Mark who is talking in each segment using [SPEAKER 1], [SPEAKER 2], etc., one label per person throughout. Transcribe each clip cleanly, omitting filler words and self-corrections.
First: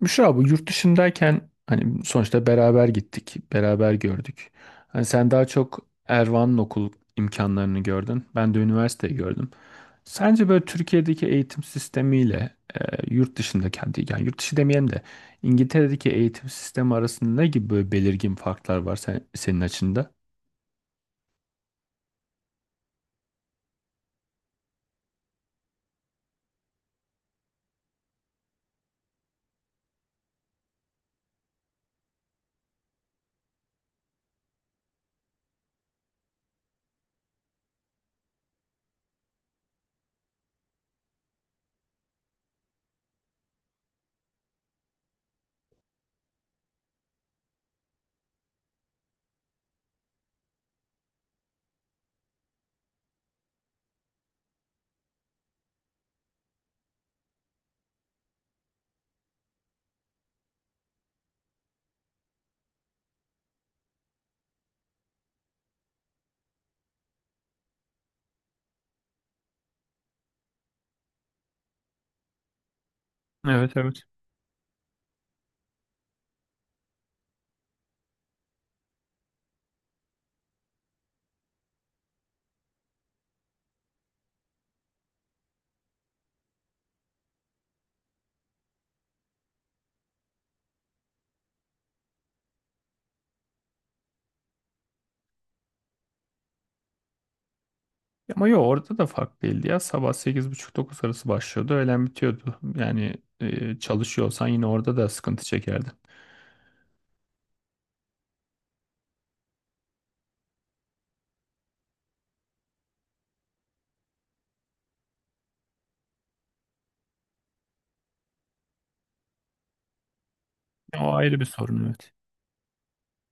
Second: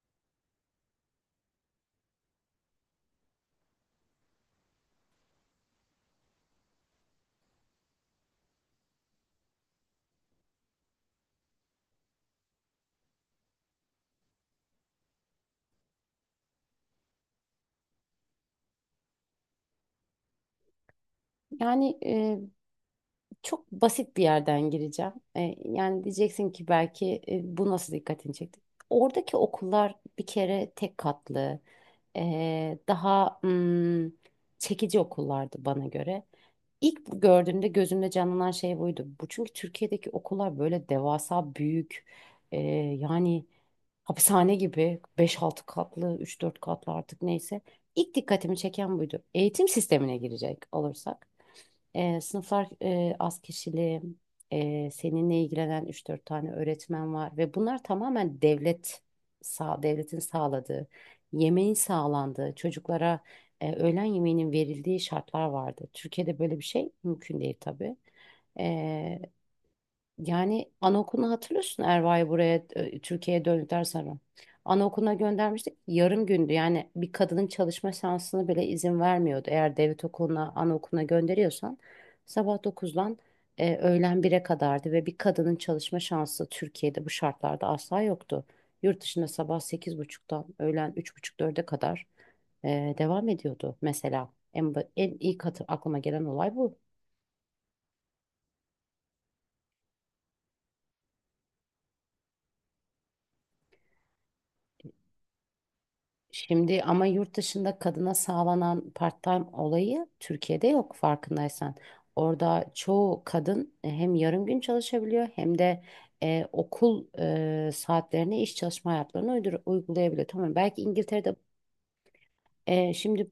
[SPEAKER 1] Müşra bu yurt dışındayken hani sonuçta beraber gittik, beraber gördük. Hani sen daha çok Ervan'ın okul imkanlarını gördün. Ben de üniversiteyi gördüm. Sence böyle Türkiye'deki eğitim sistemiyle yurt dışındaki, hadi yani yurt dışı demeyelim de İngiltere'deki eğitim sistemi arasında ne gibi böyle belirgin farklar var senin açında?
[SPEAKER 2] Yani çok basit bir yerden gireceğim. Yani diyeceksin ki belki bu nasıl dikkatini çekti? Oradaki okullar bir kere tek katlı, daha çekici okullardı bana göre. İlk bu gördüğümde gözümde canlanan şey buydu. Bu çünkü Türkiye'deki okullar böyle devasa büyük e, yani hapishane gibi beş altı katlı üç dört katlı artık neyse. İlk dikkatimi çeken buydu. Eğitim sistemine girecek olursak. Sınıflar az kişili, seninle ilgilenen üç dört tane öğretmen var ve bunlar tamamen devletin sağladığı, yemeğin sağlandığı, çocuklara öğlen yemeğinin verildiği şartlar vardı. Türkiye'de böyle bir şey mümkün değil tabii. E, Yani anaokulunu hatırlıyorsun Erva'yı buraya Türkiye'ye
[SPEAKER 1] Evet,
[SPEAKER 2] döndükten
[SPEAKER 1] evet.
[SPEAKER 2] sonra. Anaokuluna göndermiştik. Yarım gündü. Yani bir kadının çalışma şansını bile izin vermiyordu. Eğer devlet okuluna, anaokuluna gönderiyorsan sabah dokuzdan öğlen bire kadardı ve bir kadının çalışma şansı Türkiye'de bu şartlarda asla yoktu. Yurt dışında sabah sekiz buçuktan öğlen üç buçuk dörde kadar devam ediyordu mesela. En ilk aklıma gelen olay bu.
[SPEAKER 1] Ama yok, orada da fark değildi ya. Sabah sekiz buçuk dokuz arası başlıyordu. Öğlen bitiyordu. Yani çalışıyorsan yine orada da sıkıntı çekerdin.
[SPEAKER 2] Şimdi ama yurt dışında kadına sağlanan part-time olayı Türkiye'de yok farkındaysan. Orada çoğu kadın hem yarım gün çalışabiliyor hem de okul saatlerine iş çalışma hayatlarını uygulayabiliyor. Tamam belki
[SPEAKER 1] O
[SPEAKER 2] İngiltere'de
[SPEAKER 1] ayrı bir sorun, evet.
[SPEAKER 2] şimdi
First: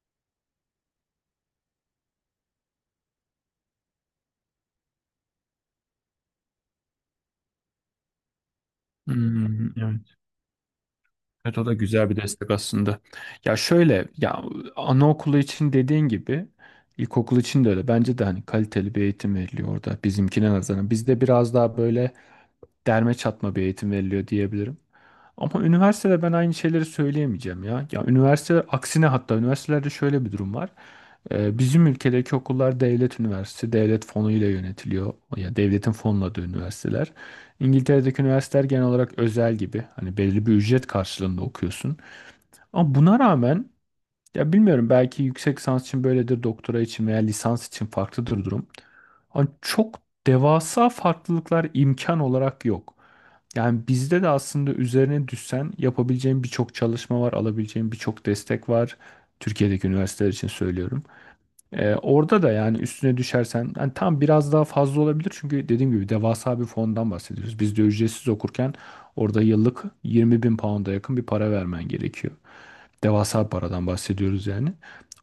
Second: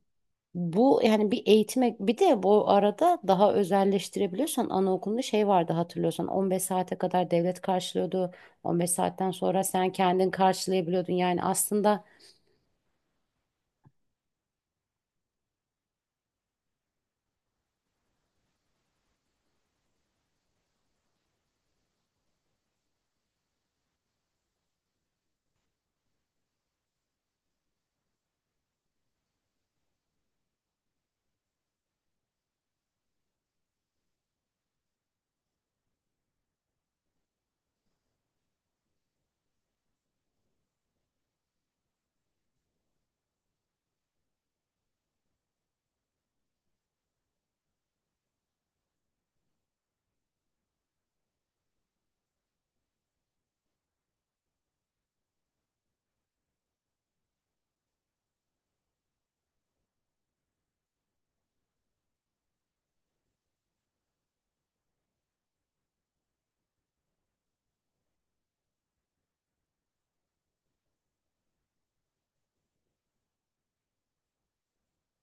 [SPEAKER 2] bu yani bir eğitime bir de bu arada daha özelleştirebiliyorsan anaokulunda şey vardı hatırlıyorsan 15 saate kadar devlet karşılıyordu. 15 saatten sonra
[SPEAKER 1] Hmm,
[SPEAKER 2] sen
[SPEAKER 1] evet.
[SPEAKER 2] kendin karşılayabiliyordun. Yani
[SPEAKER 1] Evet, o da
[SPEAKER 2] aslında
[SPEAKER 1] güzel bir destek aslında. Ya şöyle, ya anaokulu için dediğin gibi ilkokul için de öyle. Bence de hani kaliteli bir eğitim veriliyor orada bizimkine nazaran. Bizde biraz daha böyle derme çatma bir eğitim veriliyor diyebilirim. Ama üniversitede ben aynı şeyleri söyleyemeyeceğim ya. Ya üniversite aksine, hatta üniversitelerde şöyle bir durum var. Bizim ülkedeki okullar devlet üniversitesi, devlet fonuyla yönetiliyor. Ya devletin fonladığı üniversiteler. İngiltere'deki üniversiteler genel olarak özel gibi. Hani belli bir ücret karşılığında okuyorsun. Ama buna rağmen ya, bilmiyorum, belki yüksek lisans için böyledir, doktora için veya lisans için farklıdır durum. Ama çok devasa farklılıklar imkan olarak yok. Yani bizde de aslında üzerine düşsen yapabileceğin birçok çalışma var, alabileceğin birçok destek var. Türkiye'deki üniversiteler için söylüyorum. Orada da yani üstüne düşersen yani tam, biraz daha fazla olabilir çünkü dediğim gibi devasa bir fondan bahsediyoruz. Biz de ücretsiz okurken orada yıllık 20 bin pound'a yakın bir para vermen gerekiyor. Devasa bir paradan bahsediyoruz yani.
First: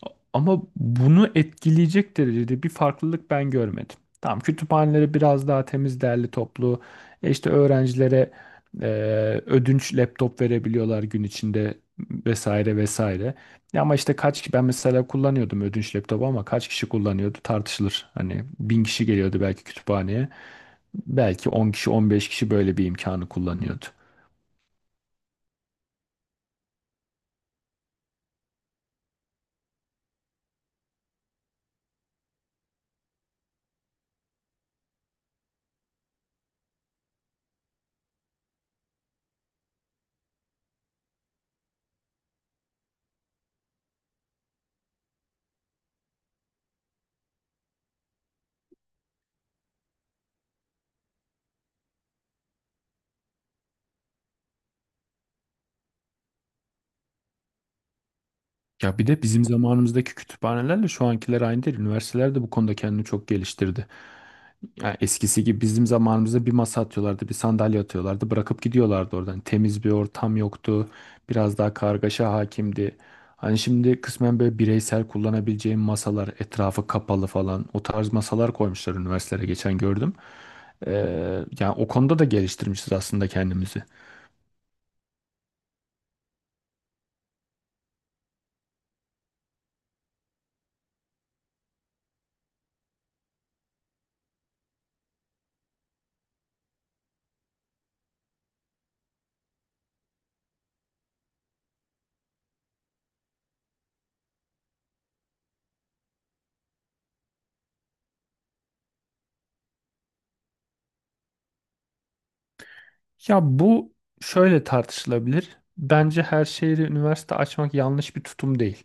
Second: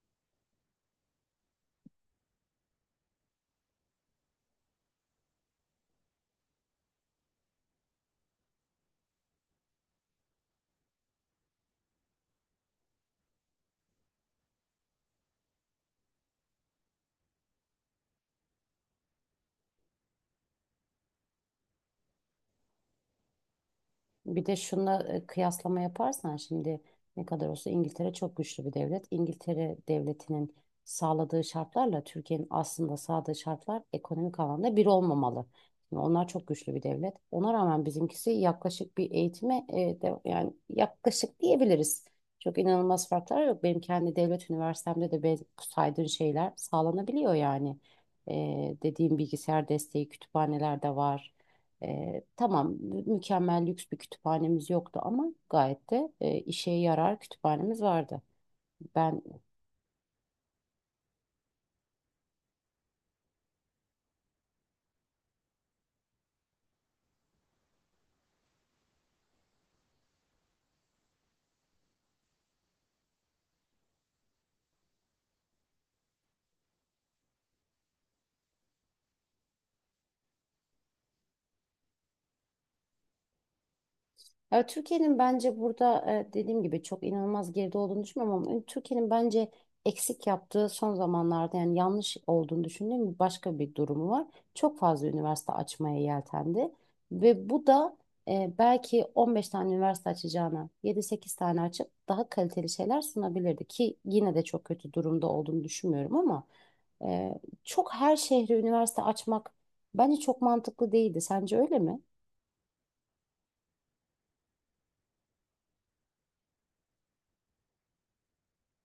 [SPEAKER 1] A- Ama bunu etkileyecek derecede bir farklılık ben görmedim. Tamam, kütüphaneleri biraz daha temiz, derli toplu. E işte öğrencilere e, ödünç laptop verebiliyorlar gün içinde, vesaire vesaire. Ya ama işte kaç kişi, ben mesela kullanıyordum ödünç laptopu ama kaç kişi kullanıyordu tartışılır. Hani 1000 kişi geliyordu belki kütüphaneye. Belki 10 kişi 15 kişi böyle bir imkanı kullanıyordu.
[SPEAKER 2] bir de şuna kıyaslama yaparsan şimdi ne kadar olsa İngiltere çok güçlü bir devlet. İngiltere devletinin sağladığı şartlarla Türkiye'nin aslında sağladığı şartlar ekonomik alanda bir olmamalı. Şimdi onlar çok güçlü bir devlet. Ona rağmen bizimkisi yaklaşık bir eğitime yani yaklaşık diyebiliriz. Çok inanılmaz farklar yok. Benim kendi devlet üniversitemde de saydığın şeyler sağlanabiliyor yani. Dediğim bilgisayar desteği kütüphaneler de var. Tamam mükemmel lüks bir kütüphanemiz yoktu ama gayet de işe yarar kütüphanemiz vardı.
[SPEAKER 1] Ya bir de
[SPEAKER 2] Ben
[SPEAKER 1] bizim zamanımızdaki kütüphanelerle şu ankiler aynı değil. Üniversiteler de bu konuda kendini çok geliştirdi. Ya eskisi gibi bizim zamanımızda bir masa atıyorlardı, bir sandalye atıyorlardı, bırakıp gidiyorlardı oradan. Temiz bir ortam yoktu, biraz daha kargaşa hakimdi. Hani şimdi kısmen böyle bireysel kullanabileceğim masalar, etrafı kapalı falan o tarz masalar koymuşlar üniversitelere, geçen gördüm. Ee, yani o konuda da geliştirmişiz aslında kendimizi.
[SPEAKER 2] Ya Türkiye'nin bence burada dediğim gibi çok inanılmaz geride olduğunu düşünmüyorum ama Türkiye'nin bence eksik yaptığı son zamanlarda yani yanlış olduğunu düşündüğüm başka bir durumu var. Çok fazla üniversite açmaya yeltendi ve bu da belki 15 tane üniversite açacağına yedi sekiz tane açıp daha kaliteli şeyler sunabilirdi ki yine de çok kötü durumda olduğunu düşünmüyorum ama e, çok her şehre üniversite açmak bence çok mantıklı değildi. Sence öyle mi?
[SPEAKER 1] Ya bu şöyle tartışılabilir. Bence her şehri üniversite açmak yanlış bir tutum değil.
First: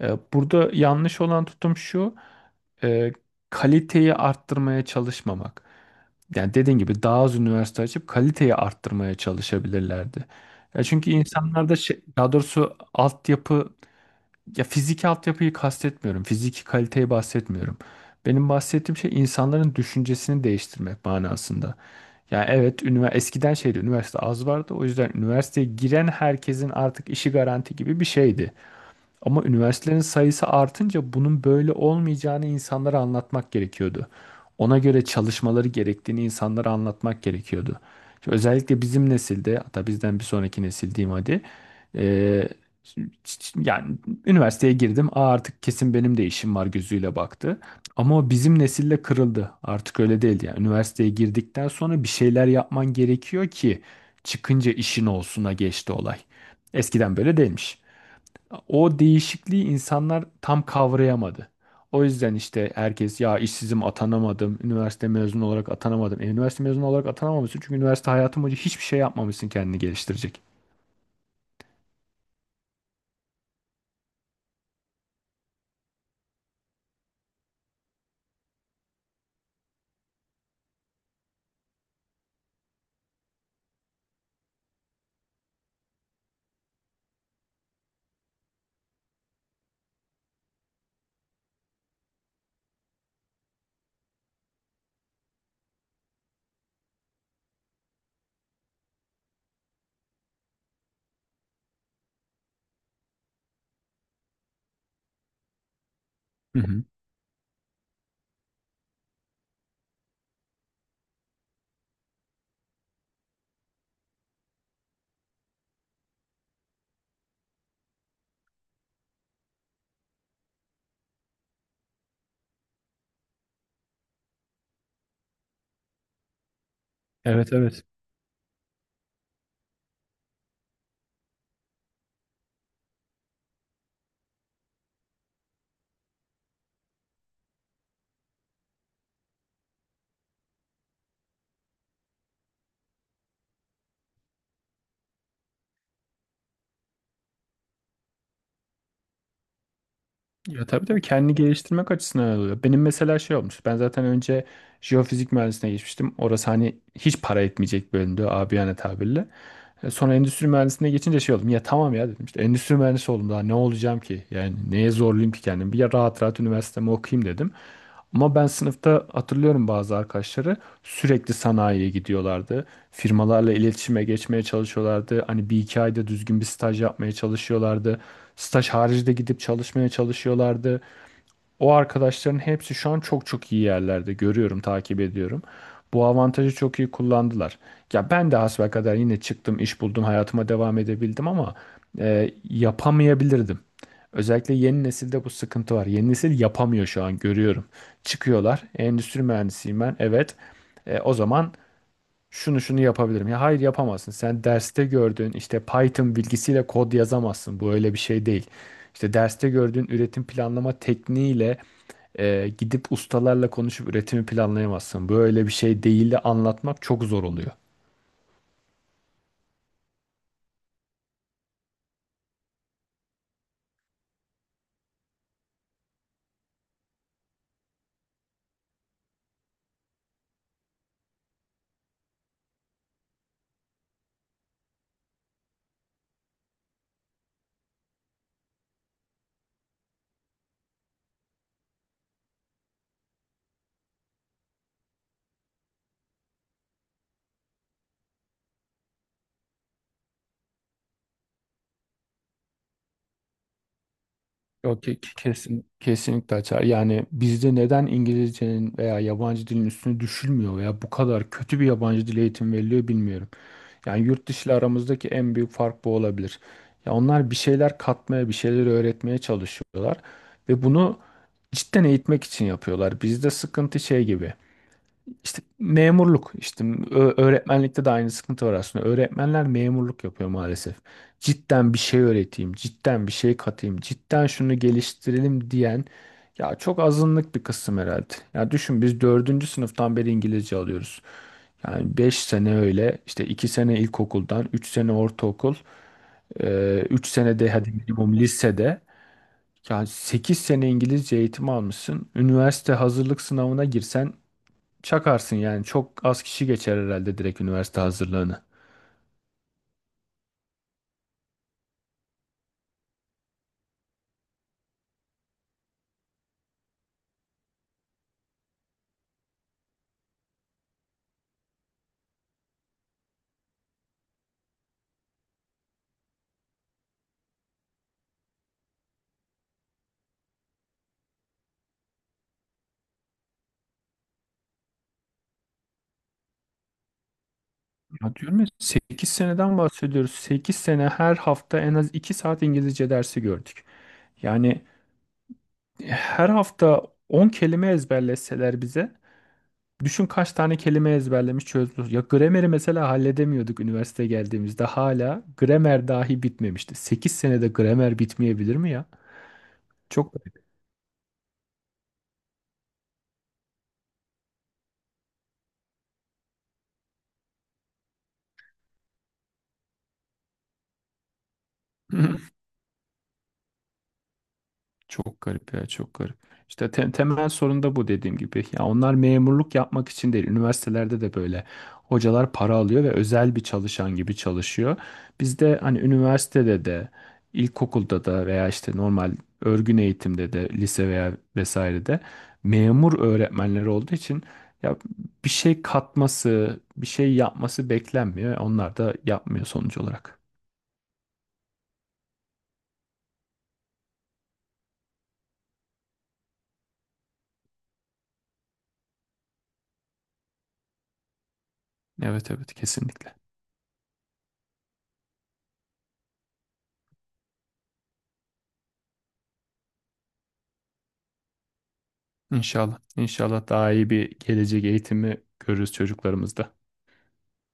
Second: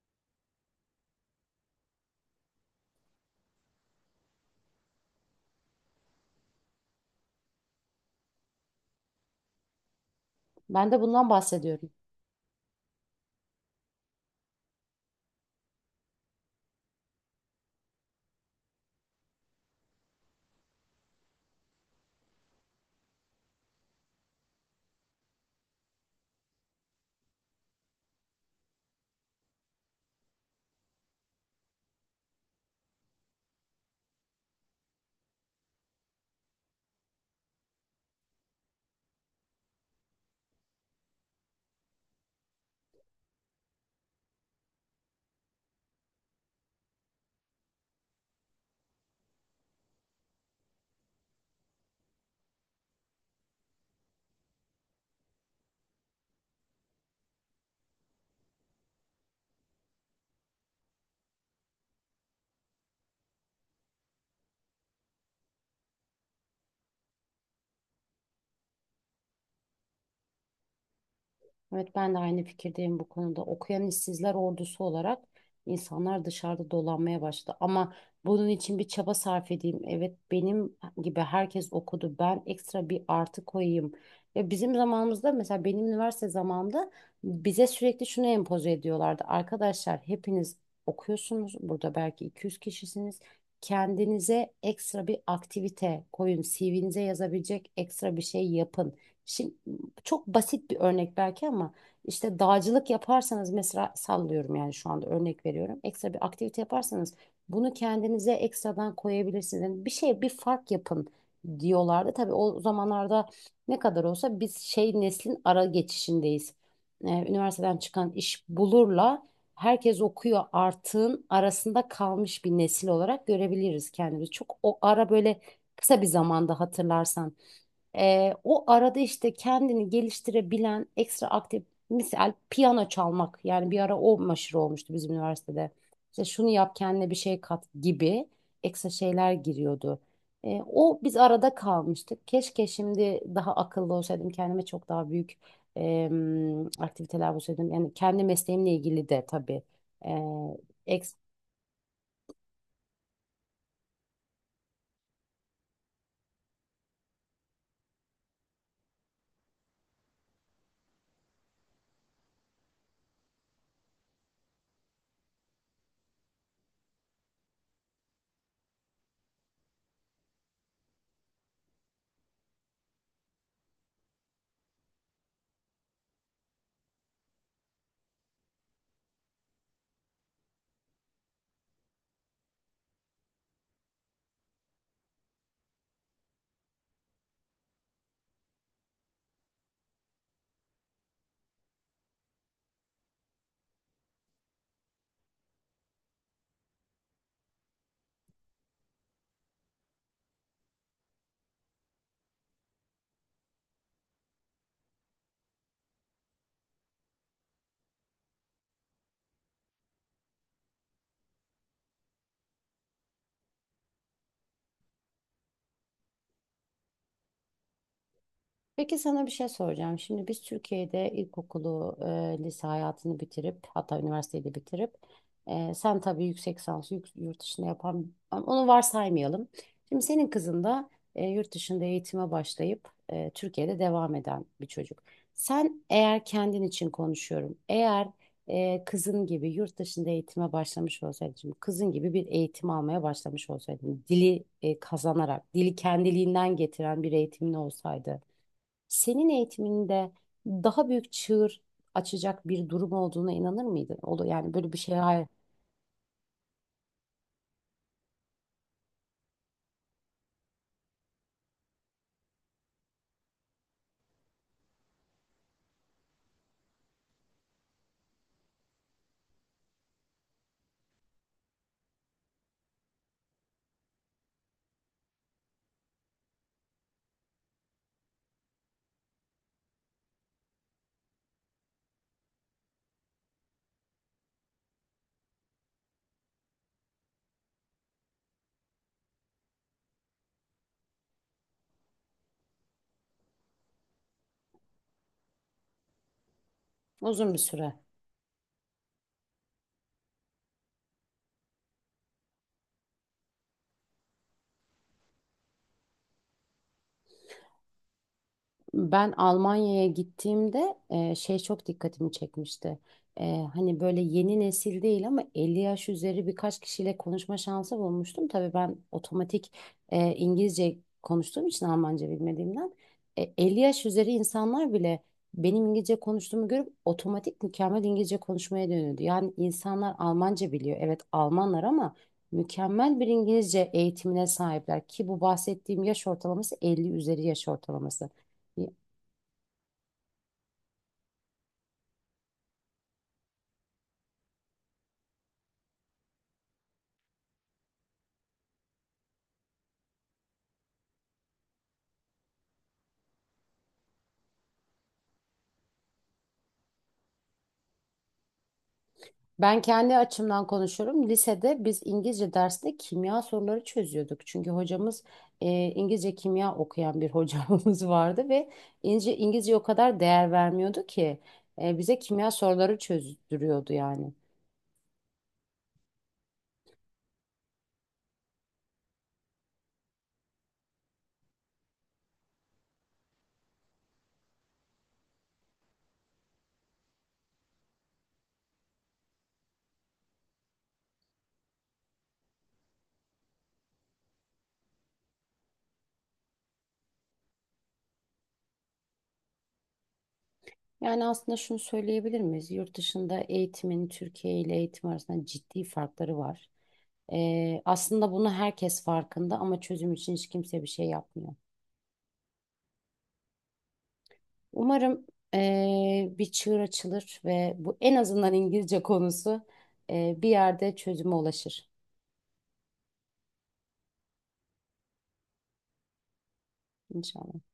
[SPEAKER 1] Burada yanlış olan tutum şu, e, kaliteyi arttırmaya çalışmamak. Yani dediğin gibi daha az üniversite açıp kaliteyi arttırmaya çalışabilirlerdi. Ya
[SPEAKER 2] Ben de
[SPEAKER 1] çünkü
[SPEAKER 2] bundan
[SPEAKER 1] insanlarda
[SPEAKER 2] bahsediyorum.
[SPEAKER 1] şey, daha doğrusu altyapı, ya fiziki altyapıyı kastetmiyorum. Fiziki kaliteyi bahsetmiyorum. Benim bahsettiğim şey insanların düşüncesini değiştirmek manasında. Yani evet, eskiden şeydi, üniversite az vardı. O yüzden üniversiteye giren herkesin artık işi garanti gibi bir şeydi. Ama üniversitelerin sayısı artınca bunun böyle olmayacağını insanlara anlatmak gerekiyordu. Ona göre çalışmaları gerektiğini insanlara anlatmak gerekiyordu. Şimdi özellikle bizim nesilde, hatta bizden bir sonraki nesil diyeyim hadi. eee, yani üniversiteye girdim. Aa, artık kesin benim de işim var gözüyle baktı. Ama o bizim nesille kırıldı. Artık öyle değil. Yani üniversiteye girdikten sonra bir şeyler yapman gerekiyor ki çıkınca işin olsuna geçti olay. Eskiden böyle değilmiş. O değişikliği insanlar tam kavrayamadı. O yüzden işte herkes, ya işsizim, atanamadım, üniversite mezunu olarak atanamadım. Üniversite mezunu olarak atanamamışsın çünkü üniversite hayatı boyunca hiçbir şey yapmamışsın kendini geliştirecek.
[SPEAKER 2] Evet ben de aynı fikirdeyim bu konuda. Okuyan işsizler ordusu olarak insanlar dışarıda dolanmaya başladı. Ama bunun için bir çaba sarf edeyim. Evet benim gibi herkes okudu. Ben ekstra bir artı koyayım. Ya bizim zamanımızda mesela benim üniversite zamanımda bize sürekli şunu empoze ediyorlardı. Arkadaşlar hepiniz okuyorsunuz. Burada belki 200 kişisiniz. Kendinize ekstra bir aktivite koyun. CV'nize yazabilecek ekstra bir şey yapın. Şimdi çok basit bir örnek belki ama işte dağcılık yaparsanız mesela sallıyorum yani şu anda örnek veriyorum. Ekstra bir aktivite
[SPEAKER 1] Hı hı.
[SPEAKER 2] yaparsanız bunu kendinize ekstradan koyabilirsiniz. Yani bir şey bir fark yapın diyorlardı. Tabii o zamanlarda ne kadar olsa biz şey neslin ara geçişindeyiz. Üniversiteden çıkan iş bulurla herkes okuyor artığın arasında kalmış bir nesil olarak görebiliriz kendimizi. Çok o ara böyle kısa bir zamanda hatırlarsan.
[SPEAKER 1] Evet, evet.
[SPEAKER 2] O arada işte kendini geliştirebilen ekstra aktif misal piyano çalmak yani bir ara o meşhur olmuştu bizim üniversitede. İşte şunu yap kendine bir şey kat gibi ekstra şeyler giriyordu. O biz arada kalmıştık. Keşke şimdi daha akıllı olsaydım kendime çok daha büyük aktiviteler bulsaydım. Yani kendi mesleğimle ilgili de tabii
[SPEAKER 1] Ya tabii
[SPEAKER 2] e,
[SPEAKER 1] tabii, kendini geliştirmek açısından öyle oluyor. Benim mesela şey olmuş. Ben zaten önce jeofizik mühendisliğine geçmiştim. Orası hani hiç para etmeyecek bir bölümdü, abiyane tabirle. Sonra endüstri mühendisliğine geçince şey oldum. Ya tamam ya, dedim işte endüstri mühendisi oldum, daha ne olacağım ki? Yani neye zorlayayım ki kendimi? Bir, ya rahat rahat üniversitemi okuyayım dedim. Ama ben sınıfta hatırlıyorum, bazı arkadaşları sürekli sanayiye gidiyorlardı. Firmalarla iletişime geçmeye çalışıyorlardı. Hani bir iki ayda düzgün bir staj yapmaya çalışıyorlardı. Staj harici de gidip çalışmaya çalışıyorlardı. O arkadaşların hepsi şu an çok çok iyi yerlerde, görüyorum, takip ediyorum. Bu avantajı çok iyi kullandılar. Ya ben de hasbelkader yine çıktım, iş buldum, hayatıma devam edebildim ama yapamayabilirdim. Özellikle yeni nesilde bu sıkıntı var. Yeni nesil yapamıyor şu an, görüyorum. Çıkıyorlar. Endüstri mühendisiyim ben. Evet. O zaman şunu şunu yapabilirim. Ya hayır, yapamazsın. Sen derste gördüğün işte Python bilgisiyle kod yazamazsın. Bu öyle bir şey değil. İşte derste gördüğün üretim planlama tekniğiyle gidip ustalarla konuşup üretimi planlayamazsın. Böyle bir şey değil de anlatmak çok zor oluyor.
[SPEAKER 2] Peki sana bir şey soracağım. Şimdi biz Türkiye'de ilkokulu, lise hayatını bitirip hatta üniversiteyi de bitirip sen tabii yüksek lisansı yurt dışında yapan ama onu varsaymayalım. Şimdi senin kızın da yurt dışında eğitime başlayıp Türkiye'de devam eden bir çocuk. Sen eğer kendin için konuşuyorum. Eğer kızın gibi yurt dışında eğitime başlamış olsaydın, şimdi kızın gibi bir eğitim almaya başlamış olsaydın, dili kazanarak, dili kendiliğinden getiren bir eğitimin olsaydı senin eğitiminde daha büyük çığır açacak bir durum olduğuna inanır mıydın? O da yani böyle bir
[SPEAKER 1] Yok
[SPEAKER 2] şey
[SPEAKER 1] ki
[SPEAKER 2] hayır,
[SPEAKER 1] kesin. Kesinlikle açar. Yani bizde neden İngilizcenin veya yabancı dilin üstüne düşülmüyor veya bu kadar kötü bir yabancı dil eğitimi veriliyor, bilmiyorum. Yani yurt dışı ile aramızdaki en büyük fark bu olabilir. Ya onlar bir şeyler katmaya, bir şeyler öğretmeye çalışıyorlar ve bunu cidden eğitmek için yapıyorlar. Bizde sıkıntı şey gibi. İşte memurluk, işte öğretmenlikte de aynı sıkıntı var aslında. Öğretmenler memurluk yapıyor maalesef. Cidden bir şey öğreteyim, cidden bir şey katayım, cidden şunu geliştirelim diyen ya çok azınlık bir kısım herhalde. Ya düşün, biz dördüncü sınıftan beri İngilizce alıyoruz. Yani 5 sene öyle, işte 2 sene ilkokuldan, 3 sene ortaokul, üç
[SPEAKER 2] uzun bir
[SPEAKER 1] sene de hadi
[SPEAKER 2] süre.
[SPEAKER 1] minimum lisede, yani 8 sene İngilizce eğitimi almışsın. Üniversite hazırlık sınavına girsen çakarsın yani. Çok az kişi geçer herhalde direkt üniversite hazırlığını.
[SPEAKER 2] Ben Almanya'ya gittiğimde şey çok dikkatimi çekmişti. E, Hani böyle yeni nesil değil ama 50 yaş üzeri birkaç kişiyle konuşma şansı bulmuştum. Tabii ben otomatik İngilizce konuştuğum için Almanca bilmediğimden 50 yaş üzeri insanlar bile benim İngilizce konuştuğumu görüp otomatik mükemmel İngilizce konuşmaya dönüyordu. Yani insanlar Almanca biliyor. Evet Almanlar ama mükemmel bir İngilizce eğitimine sahipler ki bu bahsettiğim yaş ortalaması 50 üzeri yaş ortalaması.
[SPEAKER 1] Ya diyorum ya, 8 seneden bahsediyoruz. 8 sene her hafta en az 2 saat İngilizce dersi gördük. Yani her hafta 10 kelime ezberleseler bize, düşün kaç tane kelime ezberlemiş çözdük. Ya grameri mesela halledemiyorduk, üniversite geldiğimizde hala gramer dahi bitmemişti. 8 senede gramer bitmeyebilir mi ya?
[SPEAKER 2] Ben kendi
[SPEAKER 1] Çok garip.
[SPEAKER 2] açımdan konuşuyorum. Lisede biz İngilizce dersinde kimya soruları çözüyorduk. Çünkü hocamız İngilizce kimya okuyan bir hocamız vardı ve İngilizce, İngilizce o kadar değer vermiyordu ki bize kimya soruları çözdürüyordu yani.
[SPEAKER 1] Çok garip ya, çok garip. İşte temel sorun da bu dediğim gibi. Ya onlar memurluk yapmak için değil. Üniversitelerde de böyle hocalar para alıyor ve özel bir çalışan gibi çalışıyor. Bizde hani üniversitede de, ilkokulda da veya işte normal örgün eğitimde de, lise veya vesairede memur öğretmenleri olduğu için ya bir şey katması, bir şey yapması beklenmiyor. Onlar da yapmıyor sonuç olarak.
[SPEAKER 2] Yani aslında şunu söyleyebilir miyiz? Yurt dışında eğitimin Türkiye ile eğitim arasında ciddi farkları var. Aslında bunu herkes farkında ama çözüm için hiç kimse bir şey yapmıyor.
[SPEAKER 1] Evet, evet, kesinlikle.
[SPEAKER 2] Umarım bir çığır açılır ve bu en azından İngilizce konusu bir yerde çözüme ulaşır.
[SPEAKER 1] İnşallah. İnşallah daha iyi bir gelecek eğitimi görürüz çocuklarımızda.
[SPEAKER 2] İnşallah.